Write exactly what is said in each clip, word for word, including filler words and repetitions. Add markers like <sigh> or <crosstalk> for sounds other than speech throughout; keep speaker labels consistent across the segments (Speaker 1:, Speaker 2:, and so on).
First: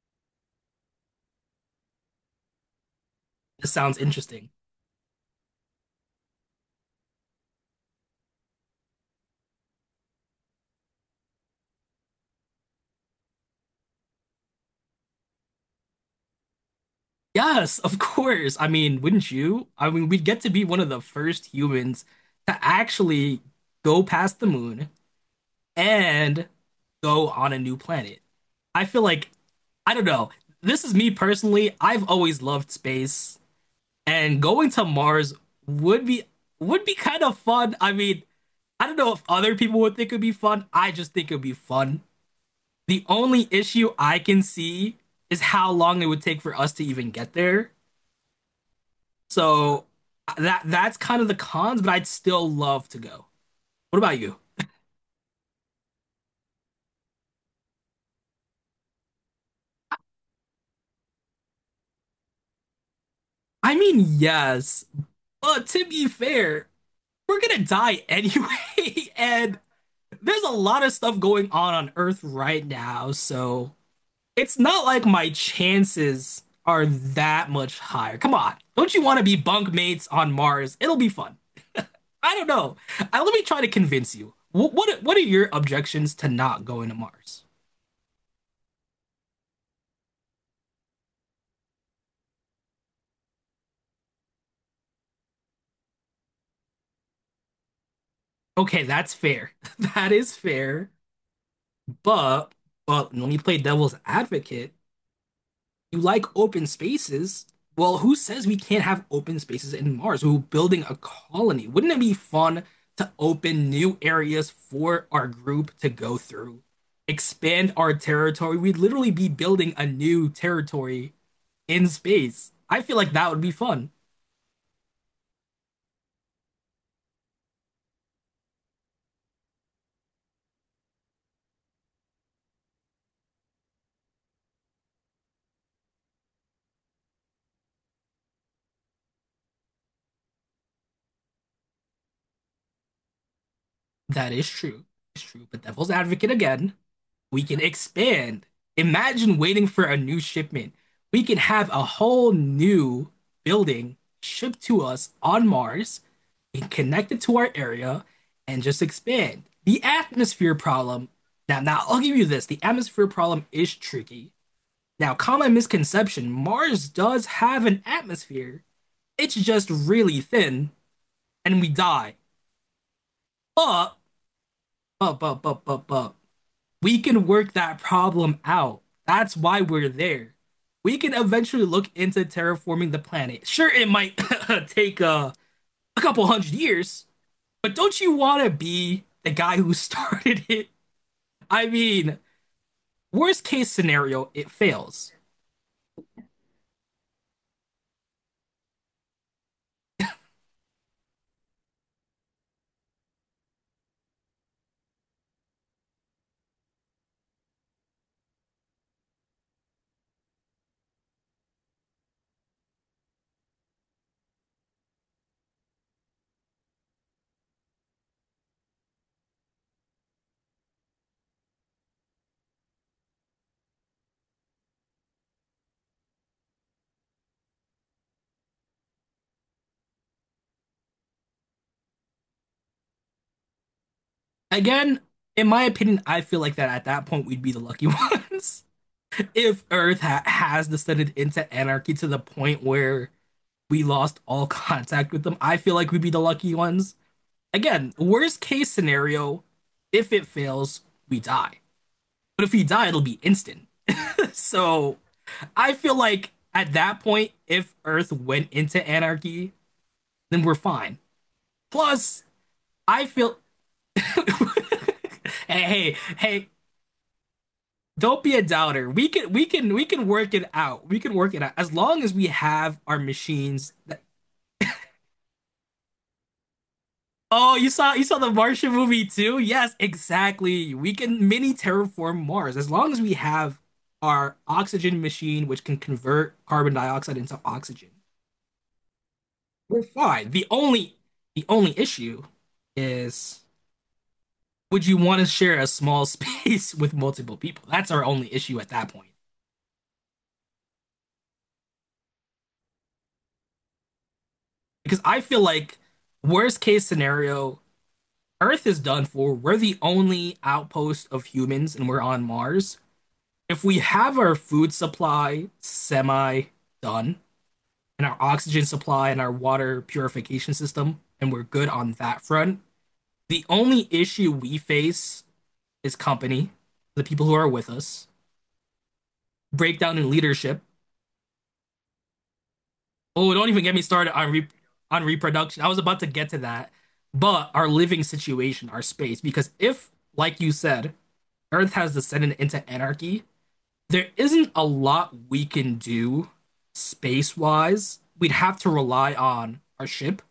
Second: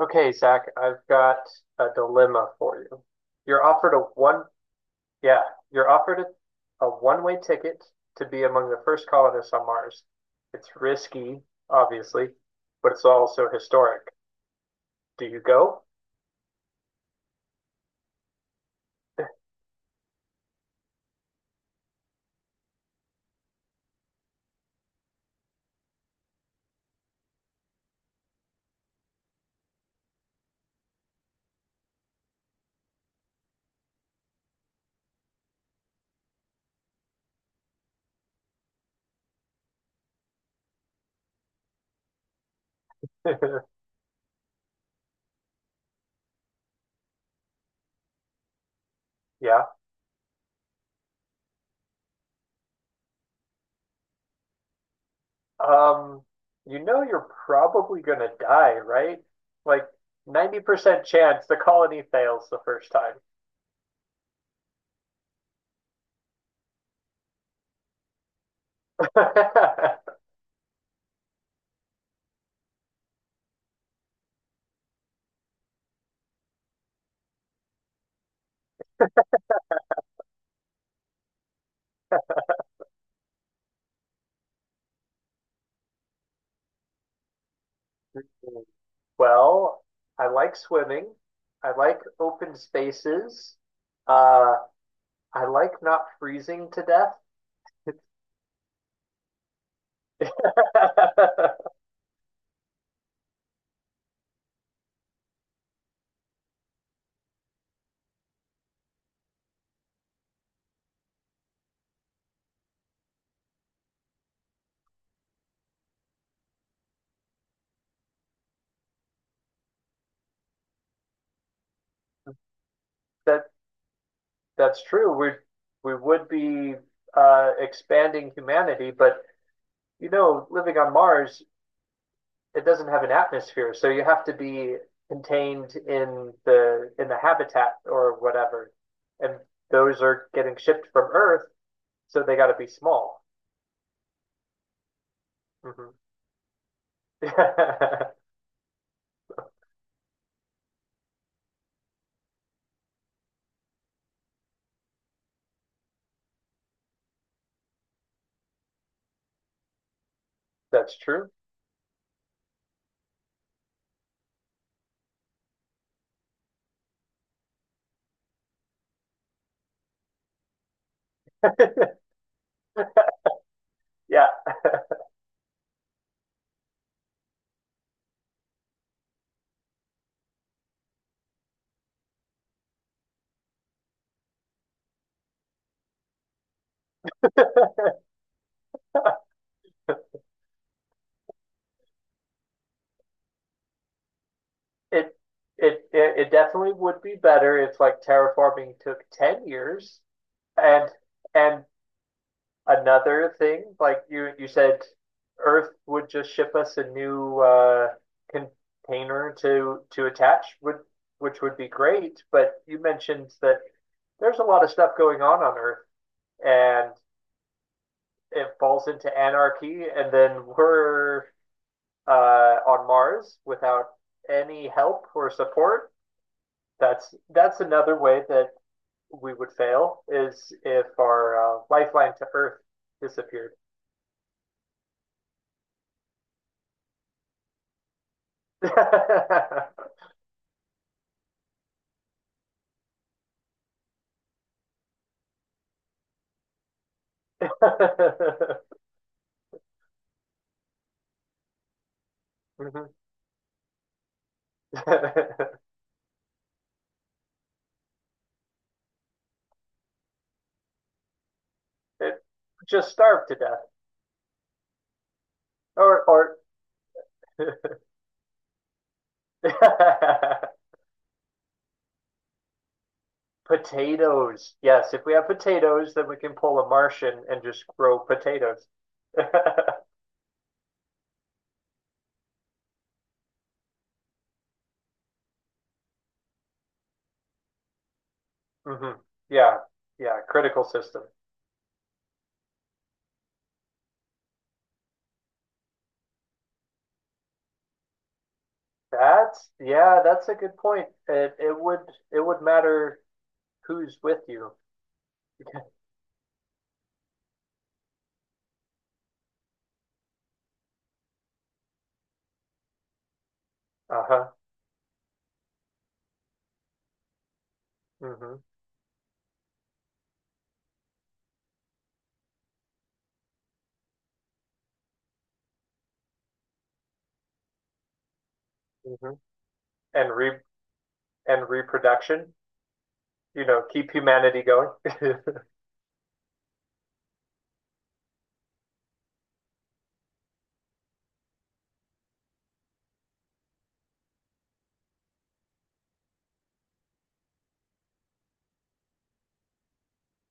Speaker 1: Okay, Zach, I've got a dilemma for you. You're
Speaker 2: This
Speaker 1: offered
Speaker 2: sounds
Speaker 1: a one,
Speaker 2: interesting.
Speaker 1: yeah, you're offered a, a one-way ticket to be among the first colonists on Mars. It's risky, obviously, but it's also historic. Do you go?
Speaker 2: Yes, of course. I mean, wouldn't you? I mean, we'd get to be one of the first humans to actually go past the moon and go on a new planet. I feel like, I don't know. This is me personally. I've always loved space, and going to Mars would be would be kind of fun. I mean, I don't know if other people would think it'd be fun. I just think it'd be fun. The only
Speaker 1: <laughs>
Speaker 2: issue I can see is how long it would take for us to even get there.
Speaker 1: Yeah.
Speaker 2: So that that's kind of the cons, but I'd still love to go. What about you?
Speaker 1: Um, you know you're probably gonna die, right? Like ninety percent chance the colony fails the first time.
Speaker 2: I mean, yes, but to be fair, we're gonna die anyway, <laughs> and
Speaker 1: <laughs>
Speaker 2: there's a lot of stuff going on on Earth right now, so it's not like my chances are that much higher. Come on, don't you want to be bunk mates on Mars? It'll be fun. I don't know. I, let me try to convince you. What, what what are your objections to not going to Mars?
Speaker 1: Well, I like swimming. I like open spaces. Uh, I like not freezing to death.
Speaker 2: Okay, that's fair. <laughs> That is fair.
Speaker 1: <laughs>
Speaker 2: But but when you play devil's advocate, you like open spaces. Well, who says we can't have open spaces in Mars? We're building a colony. Wouldn't it be fun to open new areas for our group to go through? Expand our territory. We'd literally be building a new territory in space. I feel like that would
Speaker 1: That
Speaker 2: be fun.
Speaker 1: that's true. We we would be uh, expanding humanity, but you know, living on Mars, it doesn't have an atmosphere, so you have to be contained in the in the habitat or whatever. And those are getting shipped from Earth, so they got to be small.
Speaker 2: That is true. It's true. But devil's
Speaker 1: Hmm.
Speaker 2: advocate again, we can
Speaker 1: <laughs>
Speaker 2: expand. Imagine waiting for a new shipment. We can have a whole new building shipped to us on Mars and connected to our area and just expand. The atmosphere
Speaker 1: That's
Speaker 2: problem.
Speaker 1: true. <laughs>
Speaker 2: Now, now I'll give you this. The atmosphere problem is tricky. Now, common misconception, Mars does have an atmosphere. It's just really thin and we die. But,
Speaker 1: Yeah,
Speaker 2: but, but, but, but, but. We can work that problem out. That's why we're there. We can eventually look into terraforming the planet. Sure, it might <coughs> take uh, a couple hundred years, but don't you want to be the guy who <laughs> started it? I mean, worst case scenario, it fails.
Speaker 1: it, it it it definitely would be better if like terraforming took ten years. And and another thing, like you you said Earth would just ship us a new uh container to to attach would which would be great, but you mentioned that there's a lot of stuff going on on Earth and it falls into anarchy and then we're uh on Mars without any help or support. That's that's another way that we would fail is if our uh, lifeline to Earth disappeared.
Speaker 2: Again, in my opinion, I feel like that at that point we'd be the lucky ones. <laughs> If Earth
Speaker 1: <laughs>
Speaker 2: ha has descended into anarchy to the point where we lost all <laughs> contact with them, I feel like we'd be the lucky ones. Again, worst case scenario, if it fails, we die. But if we die,
Speaker 1: Mhm.
Speaker 2: it'll be instant. <laughs> So I
Speaker 1: <laughs>
Speaker 2: feel like at that point, if Earth went into anarchy, then we're fine.
Speaker 1: It
Speaker 2: Plus,
Speaker 1: just
Speaker 2: I
Speaker 1: starved to
Speaker 2: feel
Speaker 1: death,
Speaker 2: <laughs> hey, hey,
Speaker 1: or or
Speaker 2: hey, don't be a doubter. We can we can we can work it
Speaker 1: <laughs>
Speaker 2: out. We can work it out as long as we have our machines.
Speaker 1: potatoes. Yes, if we have potatoes, then we can pull a Martian and
Speaker 2: Oh,
Speaker 1: just
Speaker 2: you saw
Speaker 1: grow
Speaker 2: you saw the
Speaker 1: potatoes.
Speaker 2: Martian
Speaker 1: <laughs>
Speaker 2: movie too? Yes, exactly. We can mini terraform Mars as long as we have our oxygen machine, which can convert carbon dioxide into oxygen.
Speaker 1: Hmm. Yeah,
Speaker 2: We're
Speaker 1: yeah.
Speaker 2: fine. The
Speaker 1: Critical
Speaker 2: only
Speaker 1: system.
Speaker 2: the only issue is, would you want to share a small <laughs> space with multiple people? That's our only issue at that point.
Speaker 1: That's Yeah. That's a good point. It it would it would matter who's with you.
Speaker 2: Because I feel like worst case scenario, Earth is done for. We're the only outpost of humans and we're on Mars. If we have
Speaker 1: Uh-huh.
Speaker 2: our food supply semi done and our
Speaker 1: Hmm.
Speaker 2: oxygen supply and our water purification system, and we're good on that front, the only issue we face is company, the people who are with us,
Speaker 1: Hmm.
Speaker 2: breakdown in
Speaker 1: And re
Speaker 2: leadership.
Speaker 1: and reproduction,
Speaker 2: Oh,
Speaker 1: you
Speaker 2: don't
Speaker 1: know,
Speaker 2: even get me
Speaker 1: keep
Speaker 2: started on
Speaker 1: humanity
Speaker 2: re
Speaker 1: going.
Speaker 2: on
Speaker 1: <laughs>
Speaker 2: reproduction. I was about to get to that, but our living situation, our space, because if, like you said, Earth has descended into anarchy, there isn't a lot we can do space-wise. We'd have to rely on our ship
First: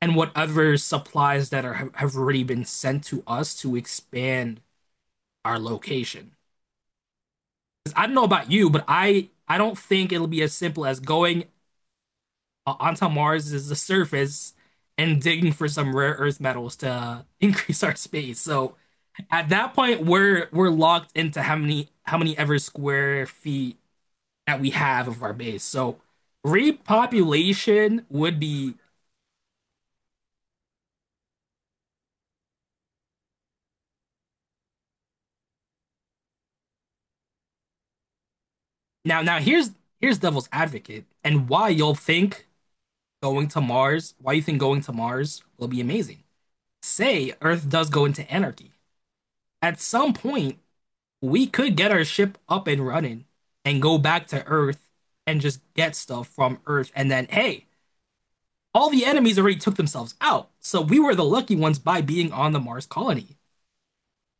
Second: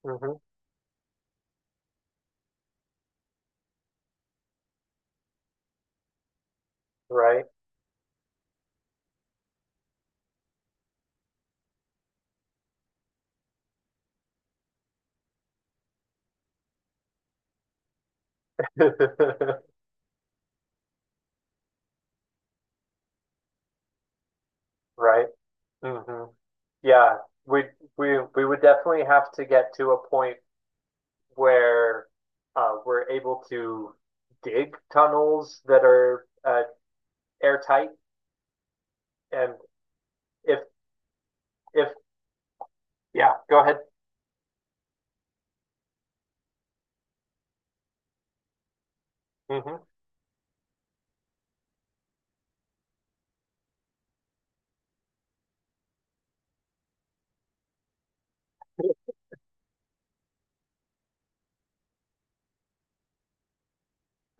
Speaker 2: and
Speaker 1: Hmm.
Speaker 2: whatever supplies that are have already been sent to us to expand our location.
Speaker 1: Right.
Speaker 2: I don't know about you, but I I don't think it'll be as simple as going uh, onto Mars's surface and digging for some rare earth metals to <laughs> increase our space. So at
Speaker 1: <laughs>
Speaker 2: that point, we're we're locked into how many how many ever square feet that we have of
Speaker 1: Right.
Speaker 2: our base. So
Speaker 1: Hmm. Yeah. We
Speaker 2: repopulation
Speaker 1: we
Speaker 2: would
Speaker 1: we would
Speaker 2: be
Speaker 1: definitely have to get to a point where uh, we're able to dig tunnels that are uh, airtight.
Speaker 2: now now
Speaker 1: And
Speaker 2: here's here's devil's
Speaker 1: if
Speaker 2: advocate and why
Speaker 1: if
Speaker 2: you'll think
Speaker 1: Yeah,
Speaker 2: going
Speaker 1: go
Speaker 2: to
Speaker 1: ahead.
Speaker 2: Mars, why you think going to Mars will be amazing. Say Earth does go into anarchy. At
Speaker 1: Hmm.
Speaker 2: some point, we could get our ship up and running and go back to Earth and just get stuff from Earth and then hey, all the enemies already took themselves out. So we were the lucky ones by being on the Mars colony.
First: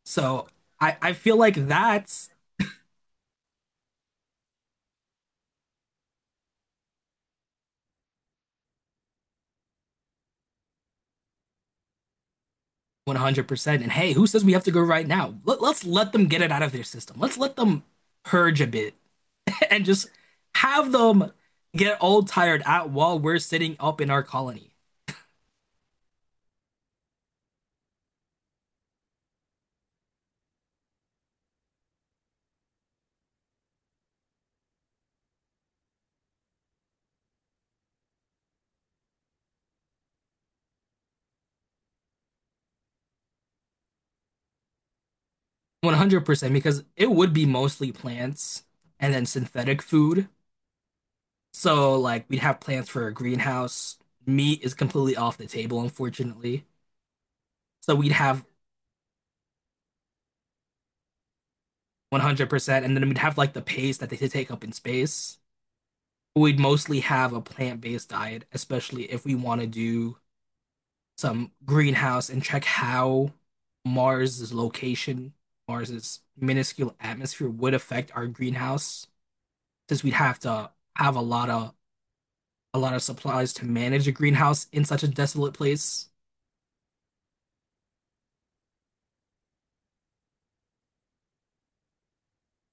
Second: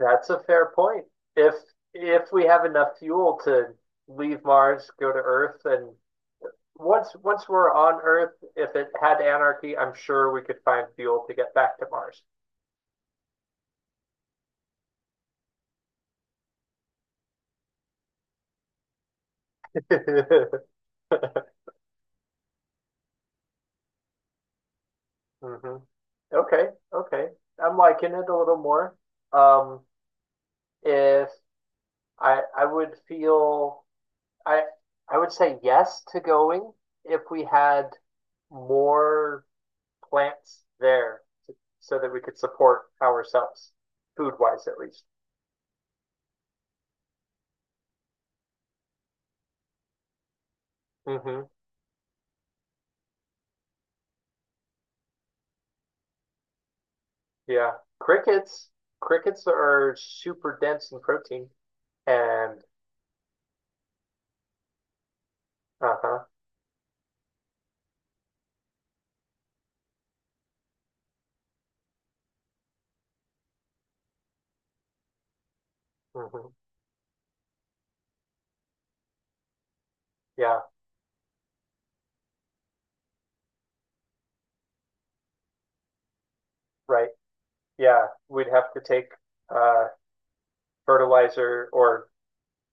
Speaker 1: That's a
Speaker 2: So
Speaker 1: fair
Speaker 2: I,
Speaker 1: point.
Speaker 2: I feel like
Speaker 1: If
Speaker 2: that's
Speaker 1: if we have enough fuel to leave Mars, go to Earth, and once once we're on Earth, if it had anarchy, I'm sure we could find fuel to get back to Mars.
Speaker 2: one hundred percent. And hey, who says we have to go right now? Let, let's let them get it out of their system. Let's let them purge a bit <laughs> and just
Speaker 1: <laughs>
Speaker 2: have them get all tired out while we're sitting up in our colony.
Speaker 1: Hmm. Okay, okay. I'm liking it a little more. Um, if I I would feel I I would say yes to going if we had more plants there so that we could support ourselves, food wise at least.
Speaker 2: one hundred percent, because it would be mostly plants and then synthetic food.
Speaker 1: Hmm.
Speaker 2: So, like, we'd have plants for a greenhouse. Meat is completely off the table, unfortunately.
Speaker 1: Yeah.
Speaker 2: So, we'd have
Speaker 1: Crickets. Crickets are super dense in protein. And
Speaker 2: one hundred percent, and then we'd have like the paste that they could take up in space.
Speaker 1: Uh-huh.
Speaker 2: We'd mostly have a plant-based diet, especially if we want to do some greenhouse and check how Mars's location, Mars's
Speaker 1: Hmm.
Speaker 2: minuscule atmosphere would affect our greenhouse, since we'd have
Speaker 1: Yeah,
Speaker 2: to have a lot of a lot of supplies to manage a greenhouse in such a desolate place.
Speaker 1: right. Yeah, we'd have to take uh fertilizer or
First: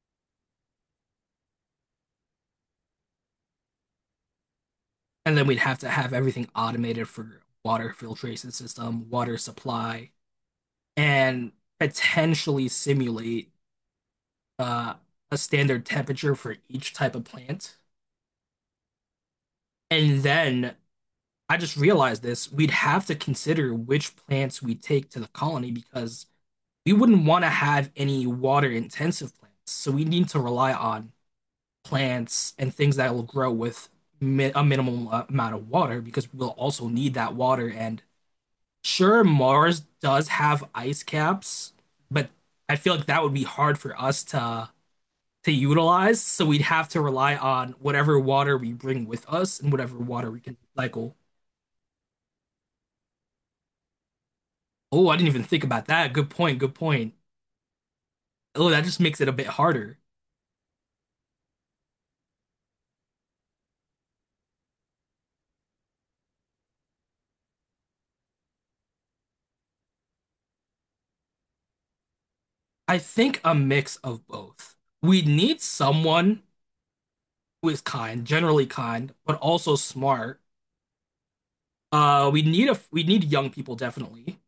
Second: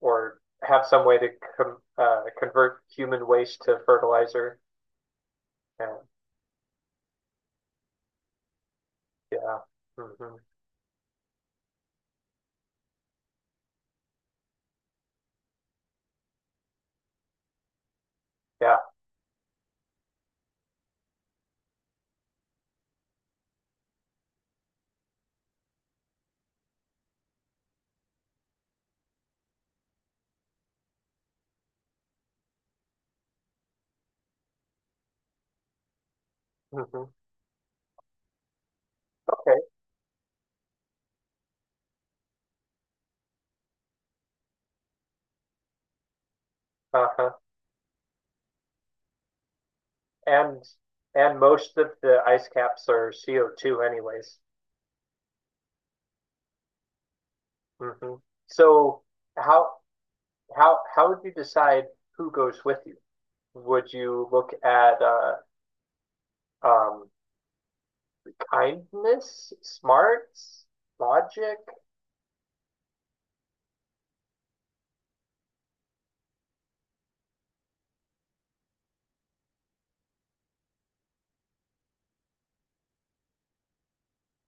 Speaker 1: or have some way to com uh convert human waste to fertilizer.
Speaker 2: And then we'd have to
Speaker 1: And
Speaker 2: have everything automated for water filtration system, water
Speaker 1: Yeah.
Speaker 2: supply,
Speaker 1: Hmm.
Speaker 2: and potentially simulate uh, a standard temperature for each type of plant.
Speaker 1: Yeah.
Speaker 2: And then I just realized this, we'd have to consider which plants we take to the colony because we wouldn't want to have any water intensive plants. So we need to rely on plants and things that will grow with mi a minimum uh, amount of water because we'll also
Speaker 1: Hmm.
Speaker 2: need that water. And sure,
Speaker 1: Okay.
Speaker 2: Mars does have ice caps, but I feel like that would be hard for us to to utilize. So we'd have to
Speaker 1: Uh-huh.
Speaker 2: rely on whatever water we bring with us and whatever water we can
Speaker 1: And
Speaker 2: recycle.
Speaker 1: and most of the ice caps are C O two anyways.
Speaker 2: Oh, I didn't even think about that. Good point. Good point.
Speaker 1: Hmm.
Speaker 2: Oh, that just
Speaker 1: So
Speaker 2: makes it a bit
Speaker 1: how
Speaker 2: harder.
Speaker 1: how how would you decide who goes with you? Would you look at uh, um, kindness, smarts, logic?
Speaker 2: I think a mix of both. We need someone who is kind, generally kind, but also smart. Uh, we need a we need young people definitely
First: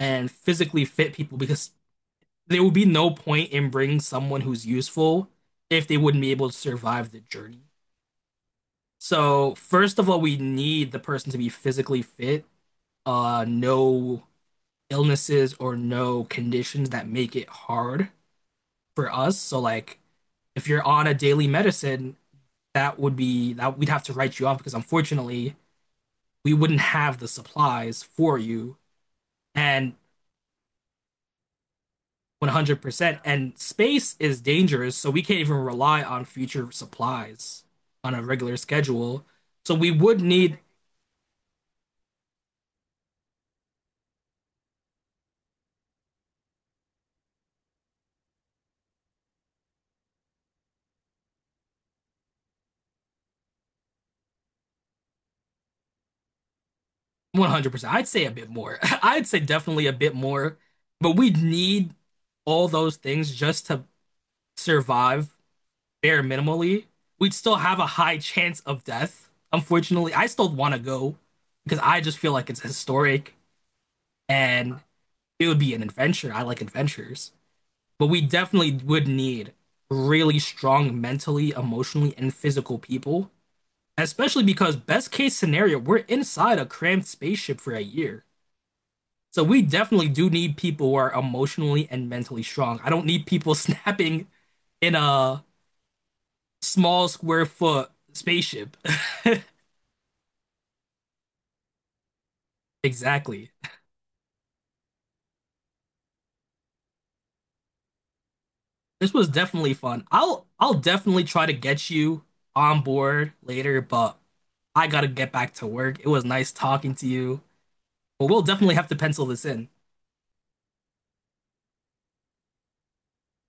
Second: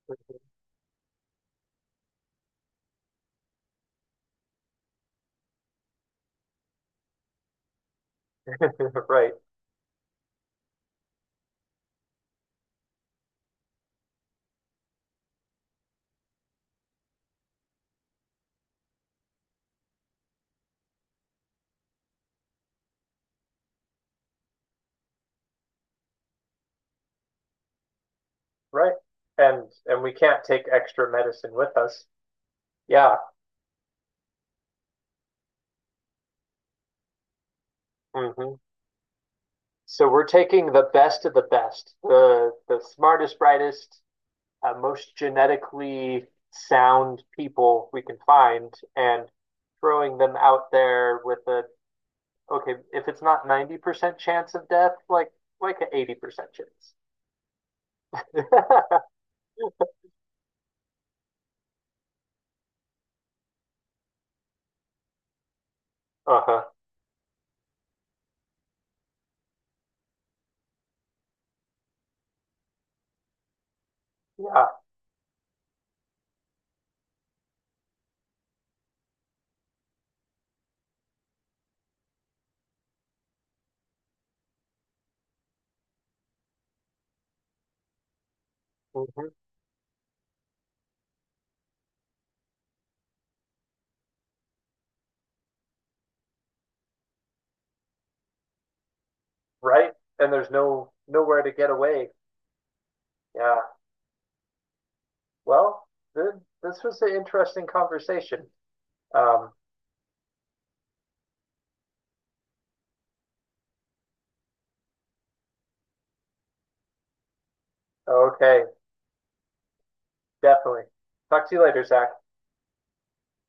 Speaker 2: and
Speaker 1: <laughs>
Speaker 2: physically fit people because there will be no point in bringing someone who's useful if they wouldn't be able to survive the journey.
Speaker 1: Right,
Speaker 2: So, first of all, we need the person to be physically fit, uh, no illnesses or no conditions that make it hard for us. So like if you're on a daily medicine, that would be that we'd have to write you off because unfortunately we wouldn't have the supplies for you
Speaker 1: right. And
Speaker 2: and
Speaker 1: and we can't take extra medicine with us. Yeah.
Speaker 2: one hundred percent and space is dangerous so we can't even rely on future supplies on a
Speaker 1: Hmm.
Speaker 2: regular schedule so we
Speaker 1: So
Speaker 2: would
Speaker 1: we're
Speaker 2: need
Speaker 1: taking the best of the best, the the smartest, brightest, uh, most genetically sound people we can find, and throwing them out there with a, okay, if it's not ninety percent chance of death, like like an eighty percent chance.
Speaker 2: one hundred percent. I'd say a bit
Speaker 1: <laughs>
Speaker 2: more <laughs> I'd say definitely a bit more but we'd need all those things just to survive bare
Speaker 1: Uh-huh.
Speaker 2: minimally, we'd still have a high chance of death. Unfortunately, I still want to go because I just feel like it's historic
Speaker 1: Yeah.
Speaker 2: and it would be an adventure. I like adventures. But we definitely would need really strong mentally, emotionally, and physical people, especially because, best case scenario, we're inside a cramped spaceship for a year.
Speaker 1: Hmm.
Speaker 2: So we definitely do need people who are emotionally and mentally strong. I don't need people <laughs> snapping in a small square foot spaceship.
Speaker 1: Right? And there's no nowhere to get away.
Speaker 2: Exactly.
Speaker 1: Yeah. Well, th this was an interesting conversation.
Speaker 2: This was
Speaker 1: Um,
Speaker 2: definitely fun. I'll I'll definitely try to get you on board later, but I gotta get back to work. It was nice talking to you, but we'll
Speaker 1: okay,
Speaker 2: definitely have to pencil this in.
Speaker 1: definitely. Talk to you later, Zach.